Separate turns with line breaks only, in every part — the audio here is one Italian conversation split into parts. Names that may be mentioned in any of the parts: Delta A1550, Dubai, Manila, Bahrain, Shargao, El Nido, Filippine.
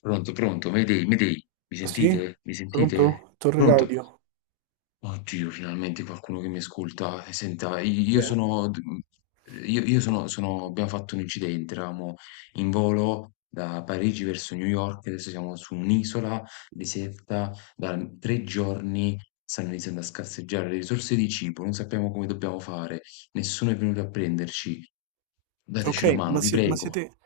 Pronto, pronto, Mayday, Mayday, mi
Sì?
sentite? Mi sentite?
Pronto? Torre
Pronto?
radio.
Oddio, finalmente qualcuno che mi ascolta. Senta,
Chi
io
è?
sono... Io sono, sono... Abbiamo fatto un incidente, eravamo in volo da Parigi verso New York, adesso siamo su un'isola deserta, da 3 giorni stanno iniziando a scarseggiare le risorse di cibo, non sappiamo come dobbiamo fare, nessuno è venuto a prenderci. Dateci una
Ok,
mano,
ma,
vi prego.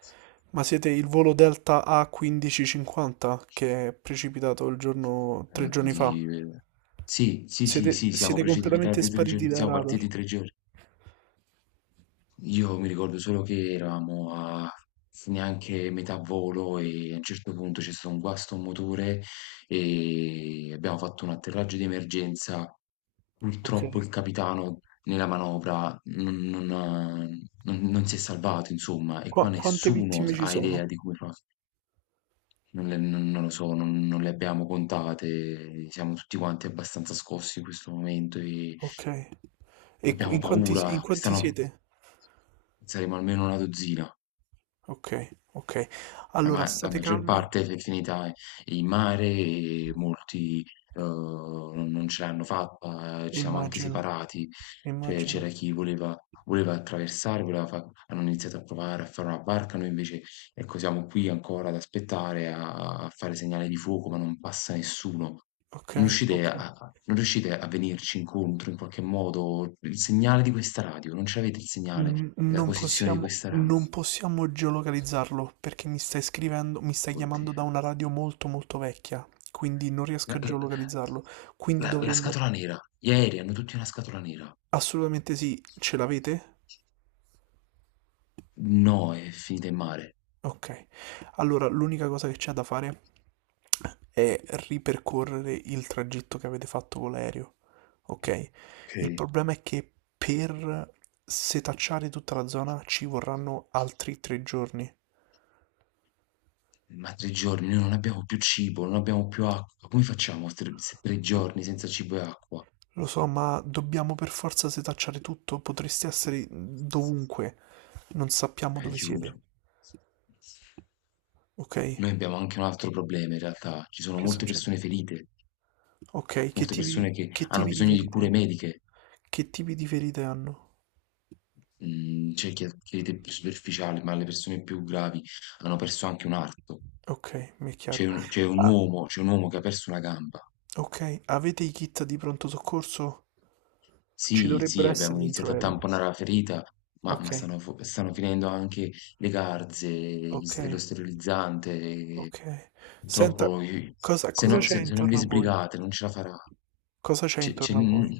ma siete il volo Delta A1550 che è precipitato il giorno, tre giorni fa?
Di sì, sì, sì,
Siete,
sì, siamo
siete completamente
precipitati 3
spariti
giorni,
dai
siamo partiti
radar.
3 giorni. Io mi ricordo solo che eravamo a neanche metà volo e a un certo punto c'è stato un guasto a un motore e abbiamo fatto un atterraggio di emergenza.
Ok.
Purtroppo il capitano nella manovra non ha- non si è salvato, insomma, e qua
Quante
nessuno
vittime
s
ci
ha idea
sono?
di come fa non, non lo so, non le abbiamo contate, siamo tutti quanti abbastanza scossi in questo momento e
Ok. E
abbiamo
in
paura,
quanti
stanno,
siete?
saremo almeno una dozzina.
Ok, ok.
La
Allora
ma la
state
maggior
calmi.
parte si è finita in mare e molti, non ce l'hanno fatta, ci siamo anche
Immagino,
separati. Cioè, c'era
immagino.
chi voleva attraversare, voleva fa, hanno iniziato a provare a fare una barca, noi invece, ecco, siamo qui ancora ad aspettare, a fare segnale di fuoco, ma non passa nessuno.
Ok,
Non riuscite
ok.
a non riuscite a venirci incontro in qualche modo? Il segnale di questa radio, non ce l'avete il segnale, la
Non
posizione di
possiamo,
questa radio?
non possiamo geolocalizzarlo perché mi stai scrivendo, mi stai chiamando da
Oddio.
una radio molto molto vecchia, quindi non riesco
La
a
la
geolocalizzarlo. Quindi
la
dovremmo...
scatola nera. Gli aerei hanno tutti una scatola nera.
Assolutamente sì, ce l'avete?
No, è finita in mare.
Ok. Allora, l'unica cosa che c'è da fare è ripercorrere il tragitto che avete fatto con l'aereo. Ok?
Ok.
Il problema è che per setacciare tutta la zona ci vorranno altri tre giorni.
Ma tre giorni, noi non abbiamo più cibo, non abbiamo più acqua. Come facciamo a tre, se 3 giorni senza cibo e acqua?
Lo so, ma dobbiamo per forza setacciare tutto. Potreste essere dovunque. Non sappiamo dove
Aiuto.
siete. Ok?
Noi abbiamo anche un altro problema in realtà. Ci sono
Che
molte
succede?
persone ferite,
Ok,
molte persone che
che
hanno
tipi di
bisogno di
ferite?
cure mediche.
Che tipi di ferite hanno?
Mhmm, C'è chi ha crede più superficiali, ma le persone più gravi hanno perso anche un arto.
Ok, mi è chiaro. Ah,
C'è un uomo che ha perso una gamba.
ok, avete i kit di pronto soccorso? Ci
Sì, sì,
dovrebbero essere
abbiamo
dentro
iniziato a
l'aereo.
tamponare la ferita, ma
Ok,
stanno finendo anche le garze, gli
ok,
s lo sterilizzante,
ok. Senta,
purtroppo i,
cosa,
se
cosa
no
c'è
se non vi
intorno a voi?
sbrigate non ce la farà.
Cosa c'è
C'è c'è
intorno a
n
voi?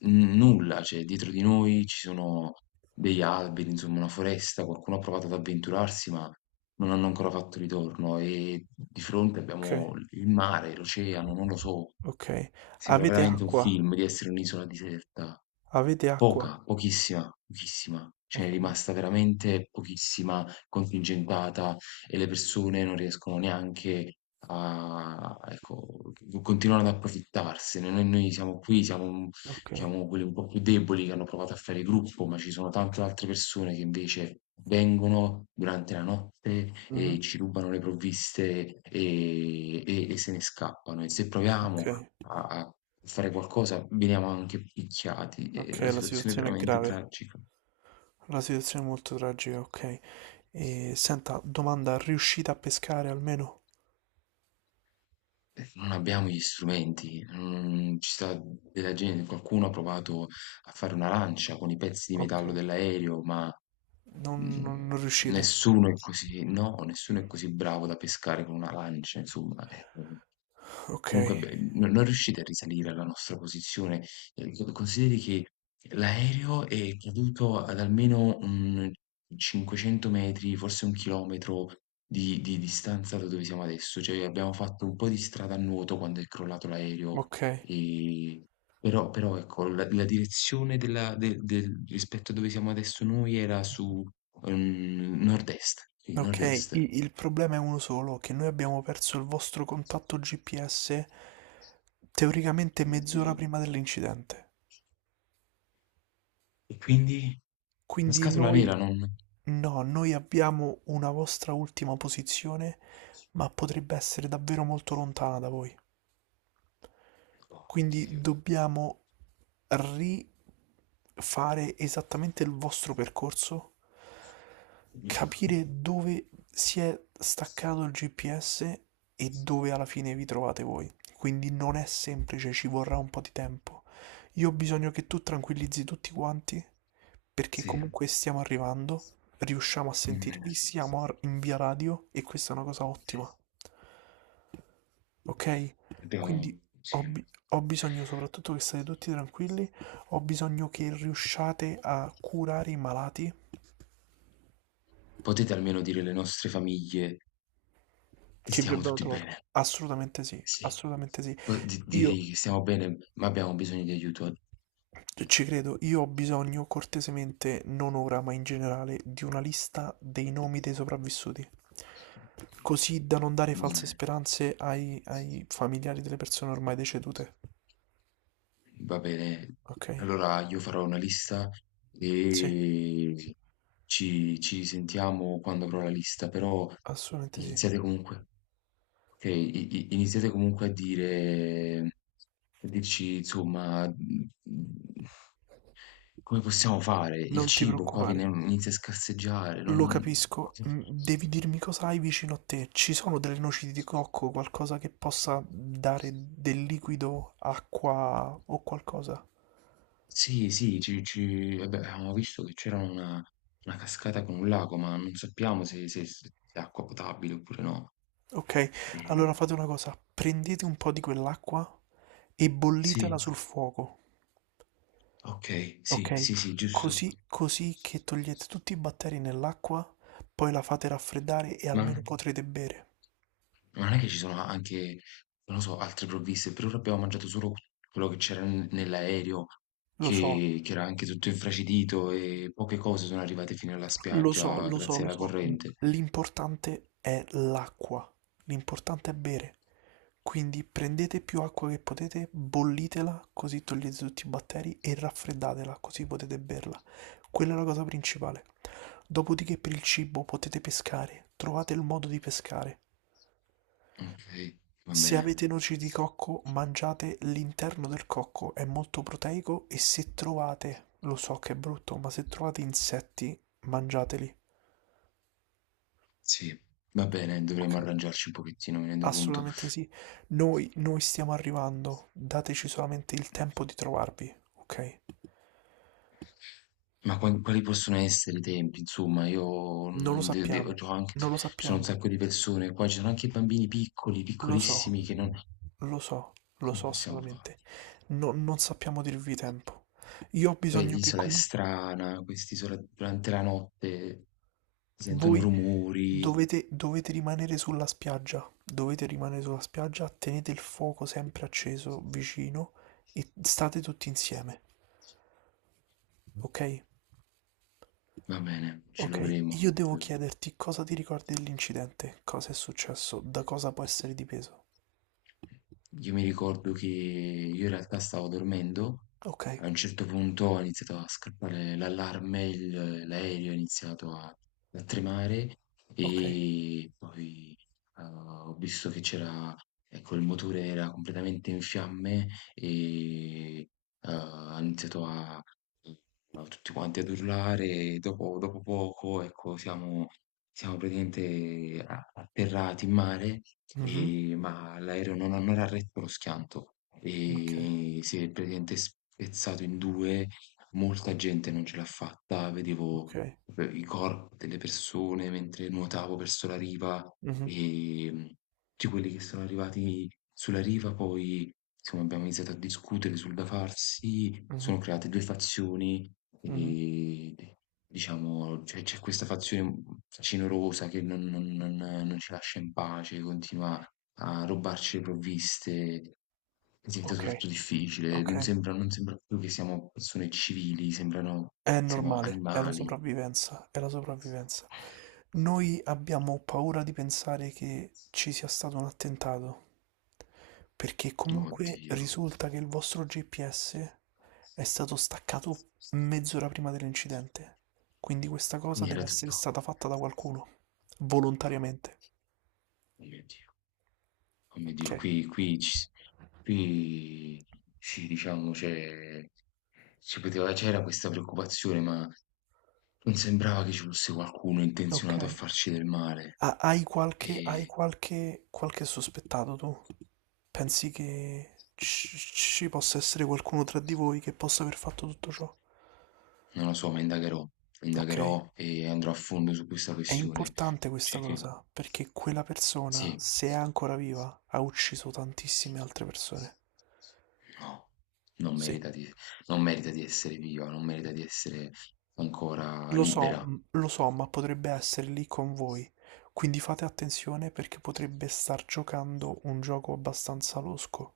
n Nulla, cioè dietro di noi ci sono degli alberi, insomma una foresta, qualcuno ha provato ad avventurarsi, ma non hanno ancora fatto ritorno e di fronte
Ok,
abbiamo il mare, l'oceano, non lo so.
ok.
Sembra
Avete
veramente un
acqua?
film di essere un'isola deserta.
Avete acqua?
Poca, pochissima, pochissima. Ce n'è
Okay,
rimasta veramente pochissima, contingentata, e le persone non riescono neanche a, ecco, co continuano ad approfittarsene. Noi siamo qui, siamo,
okay.
diciamo quelli un po' più deboli che hanno provato a fare gruppo, ma ci sono tante altre persone che invece vengono durante la notte
Mh-mh.
e ci rubano le provviste, e se ne scappano. E se proviamo
Okay,
a fare qualcosa veniamo anche picchiati. È una
okay, la
situazione
situazione è
veramente
grave.
tragica.
La situazione è molto tragica, okay. E senta, domanda, riuscite a pescare almeno?
Perché non abbiamo gli strumenti, non ci sta della gente, qualcuno ha provato a fare una lancia con i pezzi di metallo
Okay.
dell'aereo, ma
Non
mm,
non non riuscite.
nessuno è così, no, nessuno è così bravo da pescare con una lancia, insomma. Comunque,
Okay,
beh, non riuscite a risalire alla nostra posizione? Co Consideri che l'aereo è caduto ad almeno, 500 metri, forse 1 chilometro di distanza da dove siamo adesso, cioè abbiamo fatto un po' di strada a nuoto quando è crollato l'aereo,
okay,
ehm, però ecco la direzione del rispetto a dove siamo adesso noi era su, nord-est, sì,
okay.
nord-est.
I Il problema è uno solo, che noi abbiamo perso il vostro contatto GPS teoricamente mezz'ora
Oddio.
prima dell'incidente.
E quindi? La
Quindi
scatola
noi
nera non...
no, noi abbiamo una vostra ultima posizione, ma potrebbe essere davvero molto lontana da voi. Quindi
Oddio.
dobbiamo rifare esattamente il vostro percorso, capire dove si è staccato il GPS e dove alla fine vi trovate voi. Quindi non è semplice, ci vorrà un po' di tempo. Io ho bisogno che tu tranquillizzi tutti quanti, perché
Sì,
comunque stiamo arrivando, riusciamo a sentirvi,
mh.
siamo in via radio e questa è una cosa ottima, ok?
Abbiamo
Quindi
sì.
ho bisogno soprattutto che state tutti tranquilli, ho bisogno che riusciate a curare i malati
Potete almeno dire alle nostre famiglie che
che vi
stiamo
abbiamo
tutti
trovato.
bene.
Assolutamente sì,
Sì.
assolutamente sì.
Direi
Io
che stiamo bene, ma abbiamo bisogno di aiuto.
ci credo, io ho bisogno cortesemente, non ora, ma in generale, di una lista dei nomi dei sopravvissuti. Così da non dare false
Mm.
speranze ai, ai familiari delle persone ormai decedute.
Va bene,
Ok?
allora io farò una lista
Sì,
e ci, ci sentiamo quando avrò la lista, però
assolutamente sì.
iniziate comunque, ok, iniziate comunque a dire, a dirci insomma, come possiamo fare, il
Non ti
cibo qua viene,
preoccupare.
inizia a scarseggiare,
Lo
non...
capisco, mm, devi dirmi cosa hai vicino a te. Ci sono delle noci di cocco, qualcosa che possa dare del liquido, acqua o qualcosa?
Sì, sì, ci, ci- vabbè, avevamo visto che c'era una cascata con un lago, ma non sappiamo se, se è acqua potabile oppure no.
Ok,
E-
allora fate una cosa, prendete un po' di quell'acqua e bollitela
sì,
sul fuoco,
ok, sì,
ok?
sì, sì, giusto.
Così, così che togliete tutti i batteri nell'acqua, poi la fate raffreddare e almeno
Ma
potrete bere.
non è che ci sono anche, non lo so, altre provviste, per ora abbiamo mangiato solo quello che c'era nell'aereo,
Lo so,
che era anche tutto infracidito e poche cose sono arrivate fino alla
lo so,
spiaggia
lo so,
grazie
lo
alla
so. Mm,
corrente.
l'importante è l'acqua, l'importante è bere. Quindi prendete più acqua che potete, bollitela così togliete tutti i batteri e raffreddatela così potete berla. Quella è la cosa principale. Dopodiché per il cibo potete pescare, trovate il modo di pescare.
Okay, va
Se
bene.
avete noci di cocco, mangiate l'interno del cocco, è molto proteico e se trovate, lo so che è brutto, ma se trovate insetti, mangiateli.
Sì, va bene,
Ok?
dovremmo arrangiarci un pochettino, mi rendo conto.
Assolutamente sì. Noi stiamo arrivando, dateci solamente il tempo di trovarvi, ok?
Ma quan quali possono essere i tempi? Insomma, io
Non lo
non de devo,
sappiamo,
c'ho anche,
non lo
ci sono un
sappiamo,
sacco di persone qua, ci sono anche bambini piccoli,
lo so,
piccolissimi, che non
lo so, lo
come
so
possiamo fa,
assolutamente. Non sappiamo dirvi tempo. Io ho
poi
bisogno che
l'isola è
comunque
strana, quest'isola durante la notte si sentono
voi
rumori.
dovete, dovete rimanere sulla spiaggia, dovete rimanere sulla spiaggia, tenete il fuoco sempre acceso vicino e state tutti insieme, ok?
Va bene, ci
Ok,
proveremo.
io devo
Mh.
chiederti cosa ti ricordi dell'incidente, cosa è successo, da cosa può essere dipeso.
Io mi ricordo che io in realtà stavo dormendo,
Ok,
a un certo punto è iniziato a scattare l'allarme, l'aereo è iniziato a, a tremare
ok.
e poi ho visto che c'era, ecco, il motore era completamente in fiamme e ha iniziato a, a tutti quanti ad urlare e dopo, dopo poco, ecco, siamo, siamo praticamente atterrati in mare
Mhm,
ma l'aereo non, non era retto lo schianto
ok,
e si è praticamente spezzato in due, molta gente non ce l'ha fatta,
ok.
vedevo proprio i corpi delle persone mentre nuotavo verso la riva
Mhm,
e tutti quelli che sono arrivati sulla riva poi insomma, abbiamo iniziato a discutere sul da farsi,
mhm.
sono create due fazioni
Mh-mh.
e diciamo, c'è questa fazione cinorosa che non ci lascia in pace, continua a rubarci le provviste, diventa
Okay,
tutto difficile, non
okay.
sembra, non sembra più che siamo persone civili, sembrano
È
siamo
normale, è la
animali.
sopravvivenza, è la sopravvivenza. Noi abbiamo paura di pensare che ci sia stato un attentato, perché comunque
Oddio.
risulta che il vostro GPS è stato staccato mezz'ora prima dell'incidente. Quindi questa cosa
Quindi era
deve essere
tutto
stata fatta da qualcuno, volontariamente.
oh mio Dio. Oh mio Dio,
Okay,
qui qui ci s qui sì, diciamo, cioè, ci poteva c'era questa preoccupazione, ma non sembrava che ci fosse qualcuno intenzionato a
okay.
farci del male.
Ha Hai qualche hai
E
qualche qualche sospettato tu? Pensi che ci possa essere qualcuno tra di voi che possa aver fatto tutto ciò?
non lo so, ma indagherò,
Ok.
indagherò e andrò a fondo su questa
È
questione.
importante questa
Cerche
cosa, perché quella persona,
sì.
se è ancora viva, ha ucciso tantissime altre persone.
No, non
Sì.
merita di, non merita di essere viva, non merita di essere ancora
Lo so,
libera.
lo so, ma potrebbe essere lì con voi. Quindi fate attenzione perché potrebbe star giocando un gioco abbastanza losco.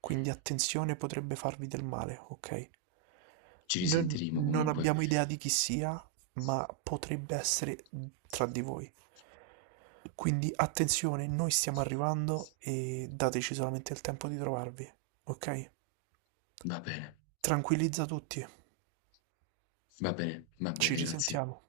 Quindi attenzione, potrebbe farvi del male, ok?
Ci
Non,
risentiremo
non
comunque.
abbiamo idea di chi sia, ma potrebbe essere tra di voi. Quindi attenzione, noi stiamo arrivando e dateci solamente il tempo di trovarvi, ok?
Va bene,
Tranquillizza tutti,
va bene, va
ci
bene, grazie.
risentiamo.